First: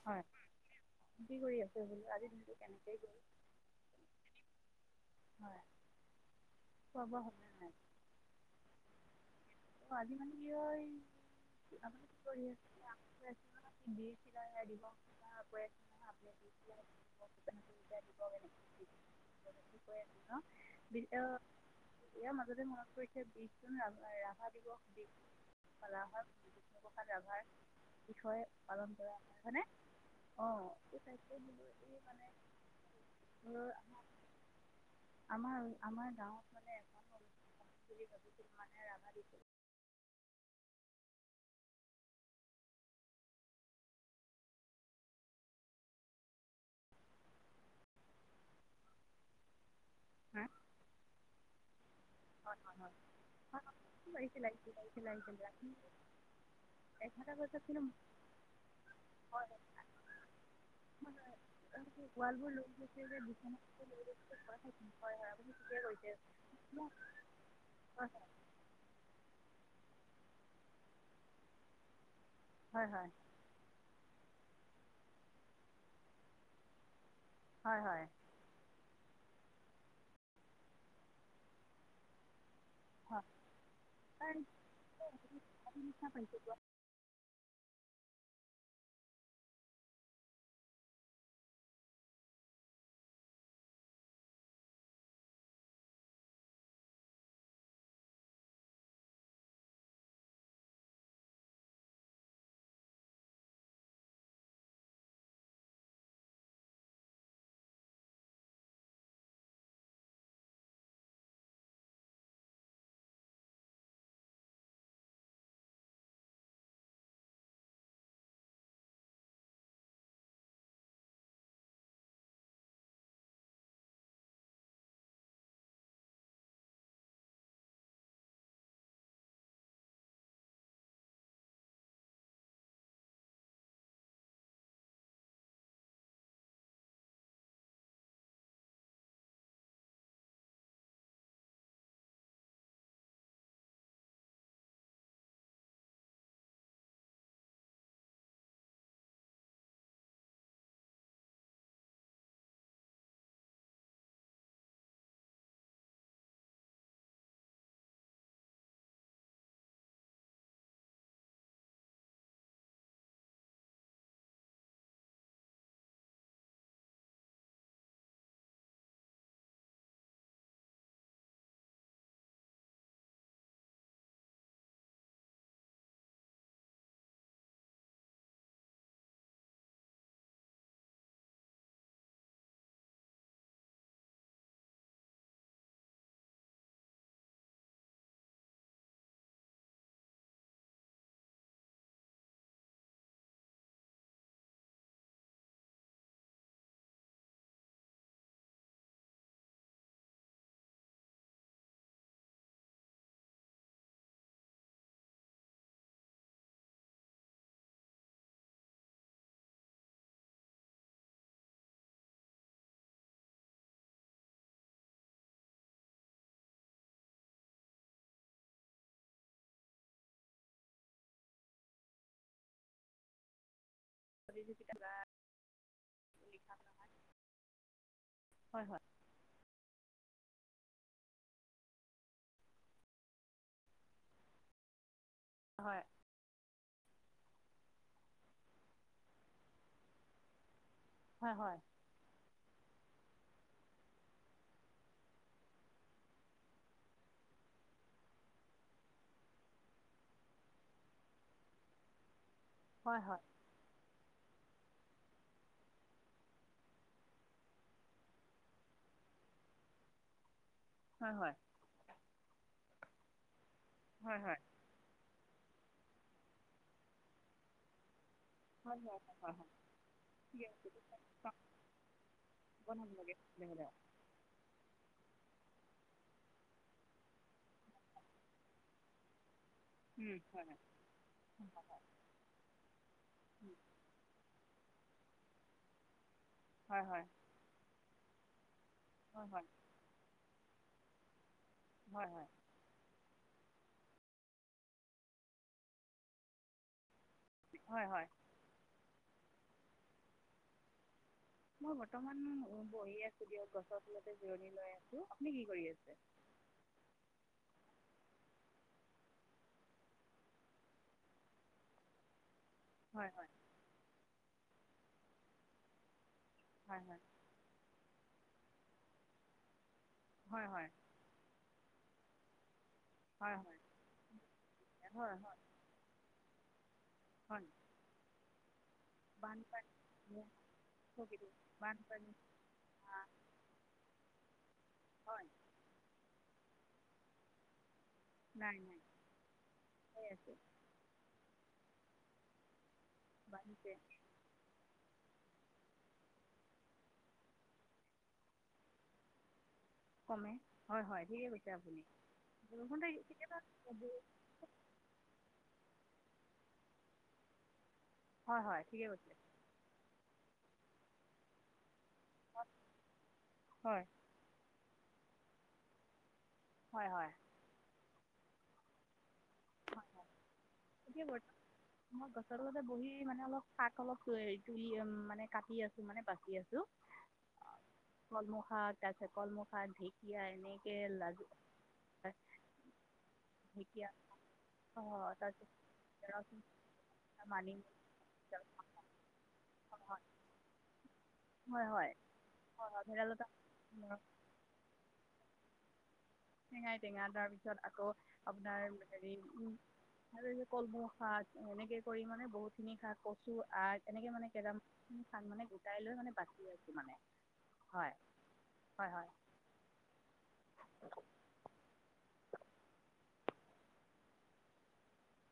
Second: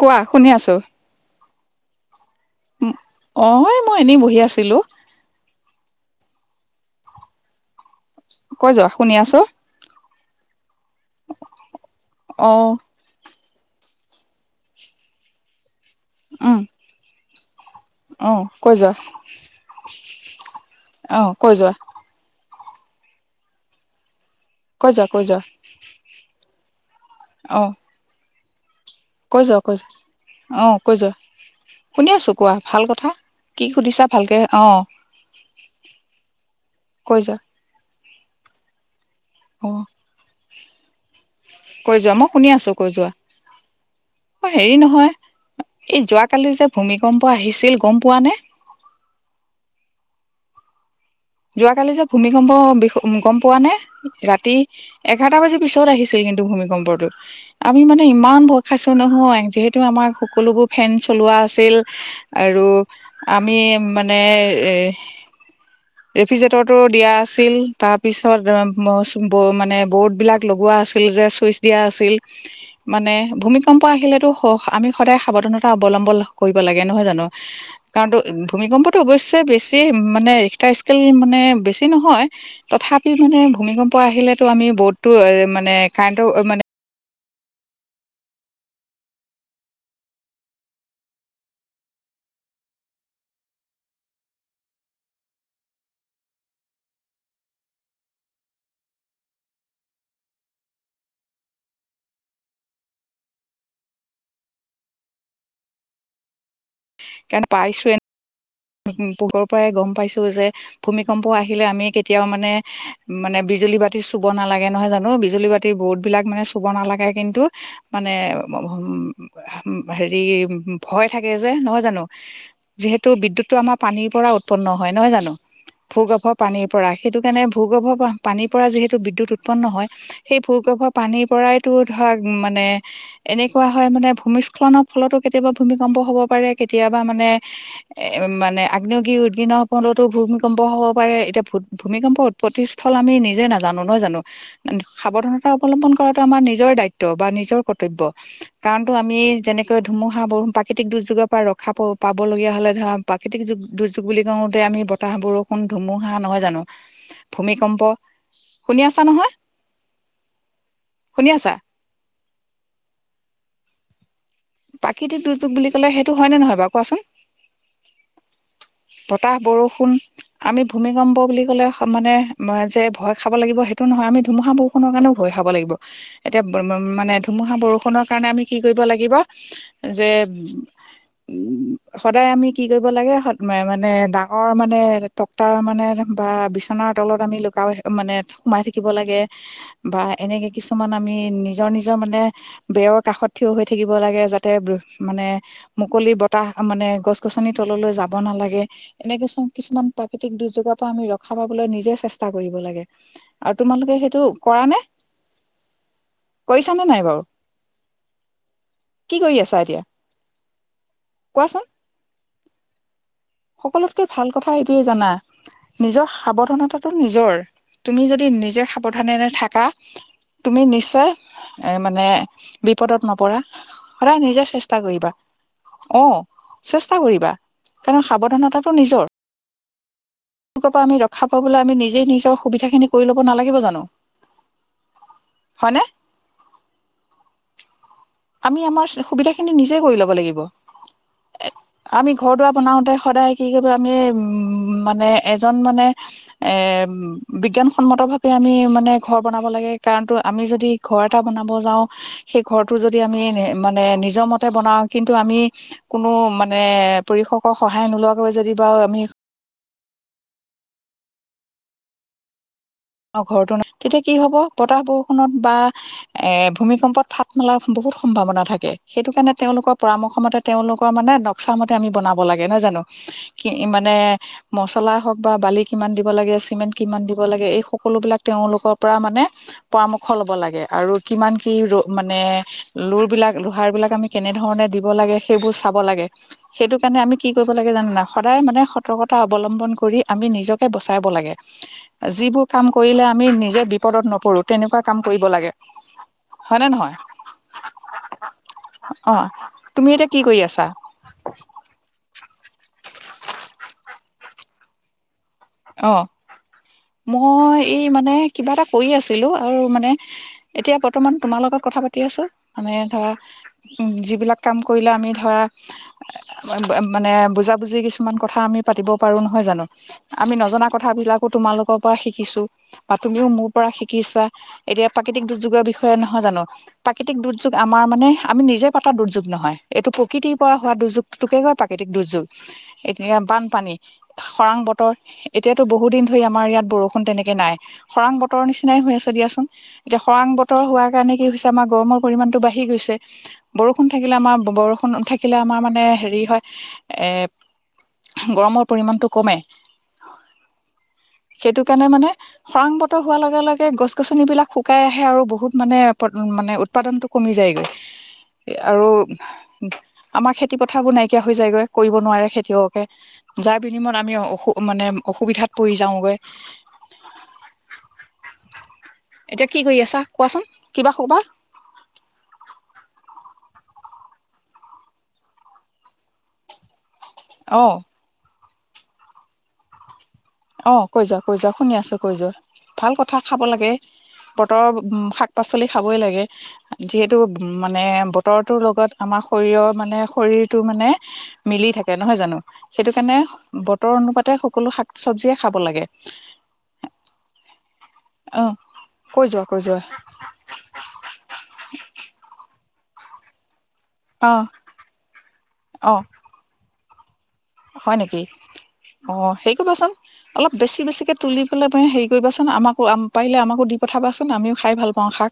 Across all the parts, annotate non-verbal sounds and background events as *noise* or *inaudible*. কোৱা হয় শুনি আছো কি কৰি আছে বোলো আজিৰ দিন কেনেকে গ'ল অ মই এনেই বহি আছিলো হয় পবন কৈ যোৱা শুনি আছোঁ আজি মানে কি হয় আপুনি কি কৰি অ আছে বি চিলাই। দে *unintelligible* অহ কৈ যোৱা অহ কৈ যোৱা। যদি মনত পৰিছে কৈ যোৱা বীৰ। কৈ যোৱা ফলাহত ভাইভাৰ অ বিষয়ে। পালন কৰা কৈ হয় যোৱা হয়নে। কৈ যোৱা অ কৈ যোৱা এই এই শুনি আছো কোৱা ভাল কথা কি মানোৰ সুধিছা ভালকে অ আমাৰ আমাৰ গাঁৱত মানে এ কৈ যোৱা বুলি। মানে ৰাভা দিৱস। অ'হ কৈ যোৱা মই শুনি আছো। কৈ যোৱা অ হেৰি নহয় এই যোৱ কালি যে ভূমিকম্প আহিছিল। গম পোৱা নে হা যোৱ কালি যে। ভূমিকম্প বিষয়ে গম পোৱা। নে কি লাগিছিল ৰাতি লাগিছিল লাগিছিল এঘাৰটা বাজি লাগিছিল পিছত আহিছোহি কিন্তু ভূমিকম্পটো এঘাৰটা বজাত আমি কিন্তু মানে ইমান ভয় খাইছো। নহয় যিহেতু আমাৰ সকলোবোৰ ফেন চলোৱা আছিল। আৰু আমি মানে এ এফিজটৰটো দিয়া আছিল তাৰ পিছত মানে। ব'ৰ্ডবিলাক লগোৱা আছিল যে ছুইচ দিয়া আছিল। হয় হয় মানে ভূমিত কম্প আহিলেতো। স আমি সদায় সাৱধানতা অৱলম্বন কৰিব লাগে নহয় জানো। হয় হয় কাৰণ তো ভূমিকম্প। অৱশ্যে বেছি মানে। মানে বেছি নহয়, তথাপি মানে ভূমিকম্প হয় আহিলেতো আমি ব'ৰ্ড মানে কাৰেণ্টৰ মানে। কাৰণ পাইছোৱে পোহৰৰ পৰাই গম পাইছো। যে ভূমিকম্প আহিলে আমি কেতিয়াও মানে মানে বিজুলী বাতি চুব নালাগে। নহয় জানো বিজুলী বাতি বৰ্ড বিলাক মানে চুব নালাগে। কিন্তু মানে উ হেৰি ভয় থাকে। যে নহয় জানো যিহেতু বিদ্য়ুৎ আমাৰ পানীৰ পৰা উৎপন্ন হয়। নহয় জানো ভূগৰ্ভ পানীৰ পৰা সেইটো কাৰণে ভূগৰ্ভ পানীৰ পৰা। যিহেতু বিদ্যুত উৎপন্ন হয় সেই ভূগৰ্ভ পানীৰ পৰাইতটো ধৰক মানে এনেকুৱা হয় মানে ভূমিস্খলনৰ ফলতো কেতিয়াবা ভূমিকম্প হব পাৰে। কেতিয়াবা মানে মানে আগ্নেয়গিৰ উদগিন ভূমিকম্প হ'ব পাৰে। এতিয়া ভূমিকম্প উৎপত্তিস্থল আমি নিজে নাজানো নহয় জানো সাৱধানতা অৱলম্বন কৰাতটো আমাৰ নিজৰ দায়িত্ব বা নিজৰ কৰ্তব্য। কাৰণতো আমি যেনেকৈ ধুমুহা বৰ প্ৰাকৃতিক দুৰ্যোগৰ পৰা ৰখা পাবলগীয়া হ'লে ধৰা। প্ৰাকৃতিক যগ দুৰ্যোগ বুলি কওঁতে আমি বতাহ বৰষুণ ধুমুহা নহয় জানো ভূমিকম্প শুনি আছা নহয় শুনি আছা। প্ৰাকৃতিক দুৰ্যোগ বুলি ক'লে সেইটো হয়নেে নহয় বাৰু কোৱাচোন। বতাহ বৰষুণ আমি ভূমিকম্প বুলি কলে মানে যে ভয় খাব লাগিব সেইটো নহয় আমি ধুমুহা বৰষুণৰ কাৰণেও ভয় খাব লাগিব। এতিয়া মানে ধুমুহা বৰষুনৰৰ কাৰণে আমি কি কৰিব লাগিব। যে উম সদায় আমি কি কৰিব লাগে মানে ডাঙৰ মানে টকা মানে বা বিচনাৰ তলত আমি লুকাই মানে সোমাই থাকিব লাগে। বা এনেকে কিছুমান আমি নিজৰ নিজৰ মানে বেৰৰ কাষত থিয় হৈ থাকিব লাগে। যাতে মানে মুকলি বতাহ মানে গছ গছনি তললৈ যাব্ কিছু প্ৰৃতিক দুৰৰ পৰা আমি ৰক্ষা পাবলৈ নিজে চেষ্টা কৰিব লাগে। আৰু তোমালোকে সেইটো কৰা নে কৰিছ নে নাই বাৰু। কি কৰি আছা এতিয়া কোৱাচোন। সকলোতকৈ ভাল কথা। এইটোৱে জানা নিজৰ সাৱধানতাটো নিজৰ তুমি যদি নিজে সাৱধানেৰে থাকা তুমি নিশ্চয় এ মানে বিপদত নপৰা। সদায় নিজে চেষ্টা কৰিবা অহ চেষ্টা কৰিবা কাৰণ হয় সাৱধানতাটো হয় নিজৰ। তেওঁলোকৰ পৰা আমি ৰক্ষা পাবলৈ। আমি নিজেই নিজৰ সুবিধাখিনি কৰি ল'ব নালাগিব জানো। হয় হয়নে? আমি আমাৰ সুবিধাখিনি নিজে কৰি ল'ব লাগিব। হয় হয়। আমি ঘৰ দাৰ বনাওতে সদায় কি কৰিব আমি উ মানে এজন মানে এ বিজ্ঞানসন্মত ভাৱে আমি মানে ঘৰ বনাব লাগে কাৰণতো আমি যদি ঘৰ এটা বনাব যাওঁ সেই যদি হয় হয় আমি মানে নি নিজমতে বনাওঁ কিন্তু আমি কোনো মানে পৰিশকৰক সহায় নোলোৱাকৈ যদি বাৰু আমি হয় হয়। অ' ঘৰতো নাই। তেতিয়া কি হয় হয় হব হয় বতাহ বোৰ এ ভূমিকম্পত ফাট মেলা বহুত সম্ভাৱনা থাকে হয় সেইটো কাৰণে হয় হয় তেওঁলোকৰ পৰামৰ্শ মতে তেওঁলোকৰ মানে নক্সা মতে আমি বনাব লাগে নহয় জানো বনাব লাগে কি তেনেহ'লে মানে মচলা হওক বা বালি কিমান দিব লাগে চিমেন্ট কিমান দিব লাগে এই সকলো বিলাক তেওঁলোকৰ পৰা মানে পৰামৰ্শ লব হয় লাগে আৰু কিমান কি ৰ মানে লোৰ বিলাক লোহাৰ বিলাক আমি কেনেধৰণে দিব লাগে সেইবোৰ চাব লাগে। সেইটো হয় কাৰণে হয় আমি কি কৰিব লাগে জানে নে? সদায় মানে সতৰ্কতা হয় হয় অৱলম্বন কৰি আমি নিজক বচাইব লাগে হয় হয়। যিবোৰ কাম আমি নিজে বিপদত নপৰো তেনেকুৱা কাম কৰিব লাগে হয় নে নহয়? হয় হয়। অ' তুমি এতিয়া কি কৰি আছা? দিয় গছৰ তলতে জিৰণি লৈ আছো। আপুনি কি? কৰি আছে অ' মই এই মানে কিবা এটা কৰি আছিলো আৰু মানে এতিয়া বৰ্তমান তোমাৰ লগত কথা পাতি আছো। মানে হয় ধৰা হয় উ যিবিলাক কাম কৰিলে আমি ধৰা হয় হয় মানে বুজাবুজি কিছু কিছুমান কথা আমি পাতিব পাৰো নহয় জানো? আমি নজনা হয় কথ বিলাকো তোমালোক পৰা শিকিছো বা তুমিও হয় হয় হয় মোৰ পৰা শিকিছা এতিয়া হয় প্ৰাকৃতিক হয় দুৰ্যোগৰ বিষয়ে নহয় জানো? *unintelligible* প্ৰাকৃতিক হয় দুৰ্যোগ আমাৰ মানে আমি নিজে পাতৰ দুৰ্যোগ নহয় বানপানী এইটো প্ৰকৃতিৰ পৰা হোৱা প্ৰকৃতি দুৰ্যোগতোকে ক প্ৰাকৃতিক বানপানী দুৰ্যোগ এতিয়া বানপানী খৰাং বতৰ হয় এতিয়াতো বহু দিন ধৰি আমাৰ ইয়াত বৰষুণ তেনেকে নাই খৰাং বতৰ নাই নিচিনাই নাই হৈ আছে দিয়াচোন এতিয়া হৈ খৰাং আছে বতৰ হোৱাৰ কাৰণে কি হৈছে আমাক গৰমৰ পৰিমান টো বাঢ়ি গৈছে বাঢ়িছে বৰষুণ থাকিলে আমাৰ বৰষুণ থাক থিলে আমাৰ মানে হেৰি হয় এ গৰমৰ পৰিমাণতটো কমে কমে হয় হয় ঠিকে কৈছে সেইটো আপুনি কাৰণে মানে খৰাং বৰষুণ বতৰ থাকি- হোৱাৰ কেতিয়াবা লগে লগে গছ গছনি বিলাক শুকাই আহে আৰু বহুত মানে মানে উৎপাদনতটো কমি যায়গৈ হয় হয় ঠিকে আৰু কৈছে আমাৰ খেতি খেতি পথাৰবোৰ নাইকিয়া হৈ যায়গৈ কৰিব নোৱাৰে খেতিয়কে যাৰ হয় বিনিময়ত আমি অসু মানে অসুবিধাত পৰি যাওঁগৈ হয় হয়। এতিয়া কি কৰি আছা কোৱাচোন কিবা এই ক'বা বৰ্তমান মই গছৰ লগতে বহি মানে অলপ শাক অলপ তুলি মানে কাটি আছে মানে বাচি আছো অ কলম খাৰ ত আা কলম খাৰঢিক অ কৈ যাও কৈ যাও শুনি আছো কৈ যোৱা ভাল কথা কঠা খাব লাগে ঢেকীয়া বতৰৰ উ অঁ শাক তাৰপিছত পাচলি খাবই লাগে ৰচুন, যিহেতু উ মানিমুনি মানে বতৰটোৰ লগত আমাৰ শৰীৰৰ মানে শৰীৰটো মানে মিলি হয় হয় হয় হয় থাকে নহয় জানো হয়, সেইটো কাৰণে ভেদাইলতা বতৰ উম, অনুপাতে সকলো শাক চব্জিয়ে খাব লাগে টেঙাই টেঙা তাৰপিছত আকৌ অ আপোনাৰ হেৰি কৈ যোৱা কৈ যোৱা উ কলমৌ স এনেকে কৰি মানে বহুত শনিশা কচু আছ। তেনেকে মানে অ কেৰম মানে গোটাই অ লৈ মানে বাচি আছে মানে হয় নেকি হয় হয় অ সেই কবাচোন অলপ বেছি বেছিকে? তুলি পেলাই মানে হেৰি কৰিবাচোন আমাকো পাৰিল আমো দি পঠাবাচোন আমিও খাই ভাল পাওঁ শাক।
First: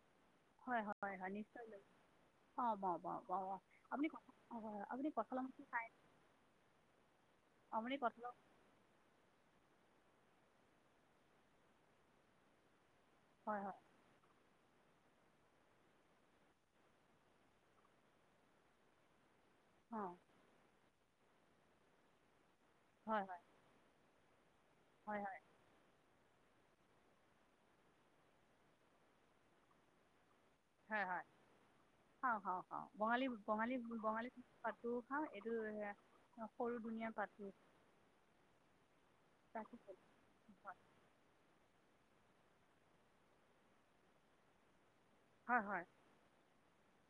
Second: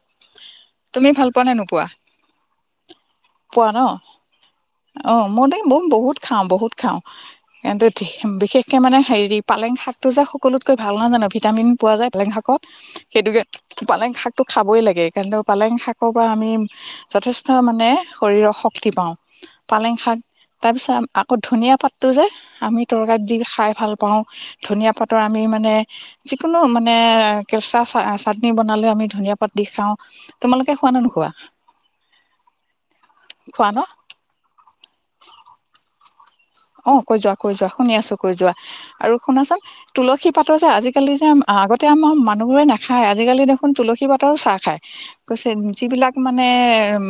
হয় তুমি হয় ভাল হয় পোৱা নে নিশ্চয় নোপোৱা অ বাৰ পোৱা ন আপুনি আপুনি অ কঠাল মই খাই। কিন্তু বিশেষকে মানে হেৰি পালেং শাক টো যে সকলোতকৈ ভাল নহয় জানো ভিটামিন পোৱা যায় বেলেং শাকত হয় হয় সেইটোকেপালেং শাক টো খাবই লাগে কিন্ত পালেং শাকৰ পৰা আমি যথেষ্ট মানে শৰীৰৰ শক্তি পাওঁ। পালেং শা অঁ হ'বক তাৰপিছত আকৌ ধুনীয়া পাত তোৰ যে আমি তৰকাৰী হয় দি হয় খাই ভাল পাওঁ পাওঁ ধুনীয়া পাতৰ হয় হয় আমি মানে যিকোনো মানে কেঁচা চাটনি বনালৈ আমি ধুনীয়া পাত দি খাওঁ তোমালোকে খোৱা নে হয় হয় নোখোৱা খাওঁ খাওঁ বঙালী খোৱা বঙালী ন বঙালীটো অ এটো অ অ কৈ যোৱা কৈ যোৱা শুনি আছো কৈ যোৱা আৰু শুনাচোন তুলসী পাতৰ যে আজিকালি যে আগতে আমাৰ মানুহবোৰে নাখায় আজিকালি দেখোন তুলসী পাতৰো চাহ খায় কৈছে হয় হয় যিবিলাক মানে উ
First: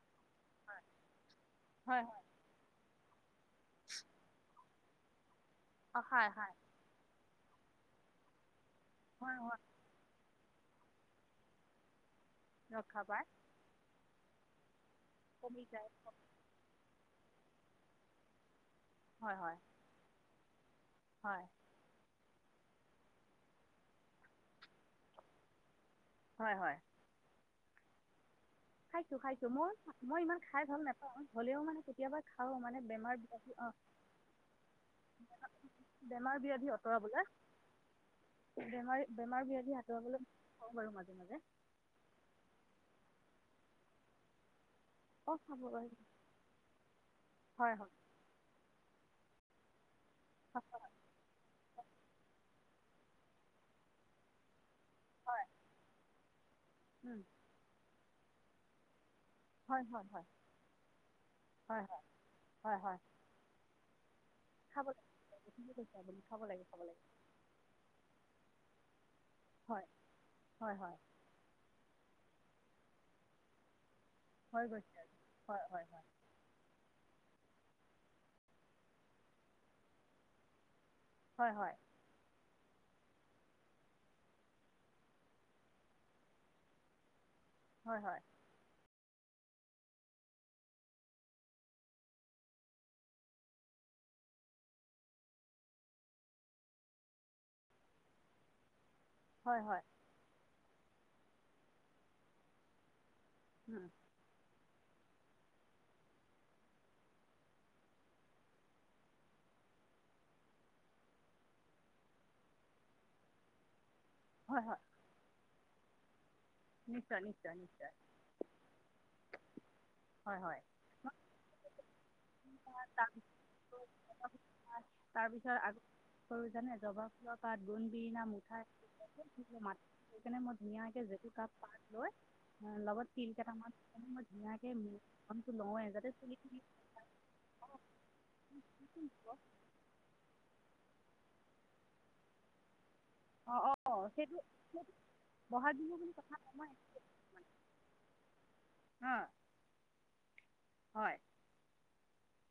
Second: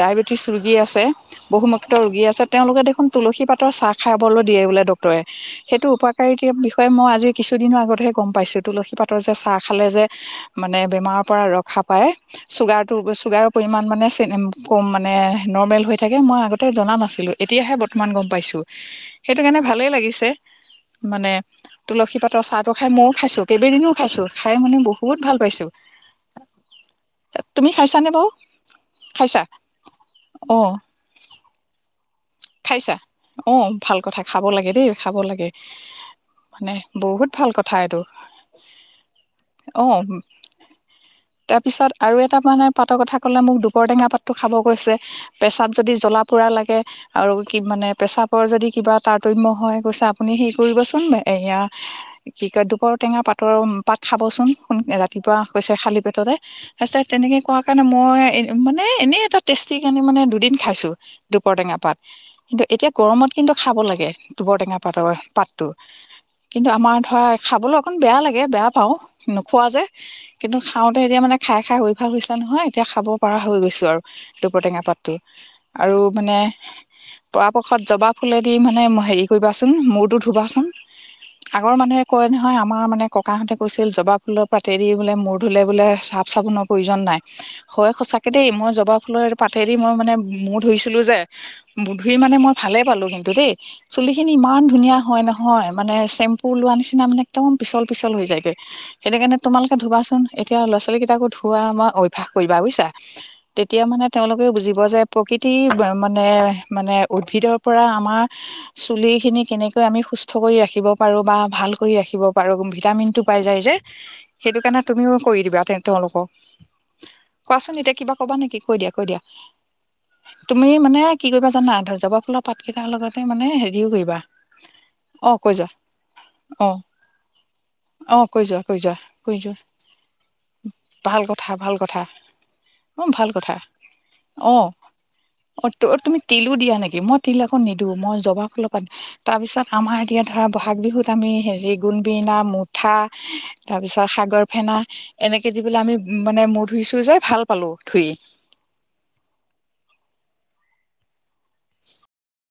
ডায়েবেটিচ ৰোগী হয় আছে বহুমুক্ত হয় হয় ৰোগী আছে তেওঁলোকে দেখ তুলসী পাত চাহ খাবলৈ দিয়ে বোলে ড তই সেইটো অ খায় খায় উপকাৰিতাৰ বিষয়ে মই আজি কিছুদিনৰ আগতহে গম পাইছোঁ তুলসী পাতৰ যে হয় চাহ হয় খালে যে মানে বেমাৰৰ পৰা ৰক্ষা পায় চুগাৰ ৰক্ষা পায় চুগাৰৰ পৰিমাণ মানে চ কম মানে কমি নৰ্মেল যায় হৈ থাকে মই আগতে জনা নাছিলোঁ এতিয়াহে অকমান গম পাইছো হয় সেইটো হয় কাৰণে ভালেই লাগিছে মানে হয় তুলসী পাত তই চাহটো খাই মইও খাইছো কেইবদিনও খাইছো খাই মানে বহুত ভাল পাইছো হয় হয় তুমি খাইছানে বাৰু খাইছো খাইছা খাইছো মই মই ইমান অ খাই ভাল নাপাওঁ হলেও মানে কেতিয়াবা খাওঁ মানে খাইছা বেমাৰ ব্যাধি আহ অ ভাল কথা খাব লাগে দেই খাব লাগে বেমাৰ ব্যাধি মানে আঁতৰাবলৈ বহুত ভাল কথা এইটো বেমাৰ বেমাৰ ব্যাধি অ আঁতৰাবলৈ খাওঁ বাৰু মাজে মাজে তাৰপিছত আৰু এটা মানে পাতৰ কথা ক'লে মোক দুপৰটেঙাপাতটো খাব কৈছে অ খাব পেছাপ যদি জ্বলা পোৰা লাগে আৰু কি হয় মানে হয় পেছাপ যদি কিবা তাৰতম্য হয় কৈছে আপুনি কৰিবচোন এইয়া দুপৰ টেঙা পাতৰ পাত খাবচোন সোনক ৰাতিপুৱা হৈছে খালী পেটতে সচা তেনেকে কোৱা কাৰণে মই এ মানে এনেই এটা হয় টেষ্টি হয় কানি হয় হয় হয় হয় মানে দুদিন খাইছো দুপৰ টেঙা হয় হয় পাত কিন্তু হয় এতিয়া হয় গৰমত কিন্তু খাব লাগে দুবৰ টেঙা খাব পাতৰ পাতটো গৈছে আপুনি খাব লাগে কিন্তু খাব আমাৰ লাগে ধৰা খাবলৈ অকণ বেয়া লাগে বেয়া পাও নোখোৱা যে হয় কিন্তু হয় হয় খাওঁতে এতিয়া মানে খাই খাই হৈ অভ্যাস হৈছো নহয় এতিয়া খাব পৰা হৈ গৈছো আৰু হৈ দুপৰটেঙা গৈছে পাতটো আৰু। হয় হয় আৰু মানে পৰাপক্ষত জবা ফুলেদি মানে হেৰি কৰিবাচোন মূৰটো ধুবাচোন হয় আগৰ হয় মানুহে কয় ন নহয় আমাৰ মানে ককাহঁতে কৈছিল জবা ফুলৰ পাতেদি বোলে মূৰ ধুলে বোলে চাফ চাবোনৰ প্ৰয়োজন নাই হয় সচাকে দেই মই জবা পাতেদি মই মানে মূৰ ধুইছিলো যে বুধেই মানে মই ভালে পালো কিন্তু দেই চুলি খিনি ইমান ধুনীয়া হয় নহয় মানে চেম্পু লোৱা নিচিনা মানে একদম পিচল পিচল হৈ যায়গৈ সেইটো কাৰণে হয় তোমালোকে হয় ধুবাচোন এতিয়া ল'ৰা ছোৱালী কেইটাকো ধোৱা আমাৰ অভ্যাস কৰিবা বুজিছা তেতিয়া উম, মানে তেওঁলোকেও বুজি যে প্ৰকৃতিৰ মানে মানে উদ্ভিদৰ পৰা আমাৰ চুলিখিনি কেনেকৈ আমি সুস্থ কৰি ৰাখিব পাৰোঁ বা ভাল কৰি ৰাখিব পাৰোঁ ভিটামিনটো পাই যায় যে সেইটো হয় কাৰণে হয় তুমিও কৰি দিবা তে তেওঁলোকক নিশ্চয় নিশ্চয় কোৱাচোন নিশ্চয় এতিয়া কিবা কবা নেকি কৈ দিয়া কৈ দিয়া হয় হয় তুমি মানে কি কৰিবা জানা ধৰ জবা ফুলৰ পাতকেইটাৰ লগতে মানে হেৰিও কৰিবা অ কৈ তাৰপিছত যোৱা আগ সৰু অ জানে জবা ফুলৰ কাত অ বোনবিৰিনা কৈ যোৱা কৈ যোৱা কৈ যোৱা মুঠানে মই ধুনীয়াকে ভাল জেটোকা কথা ভাল কথা লৈ অ লগত ভাল তিল কথা কেইটামান অ অ ধুনীয়াকৈ যাতে তুমি তিলো চুলিখিনি দিয়া নেকি মই তিল আকৌ নিদিওঁ মই জবা ফুলৰ দিওঁ তাৰ পিছত আমাৰ এতিয়া ধৰা বহাগ বিহুত আমি হেৰি গুণবিনা মুঠ পিঠা অঁ তাৰ অঁ পিছত সেইটো সাগৰ ফেনা সেইটো এনেকে দি বহাগ পেল বিহু আমি বুলি কথা মানে নাই মুৰ মই ধুইছো যে ভাল পালো ধুই অঁ হয় অ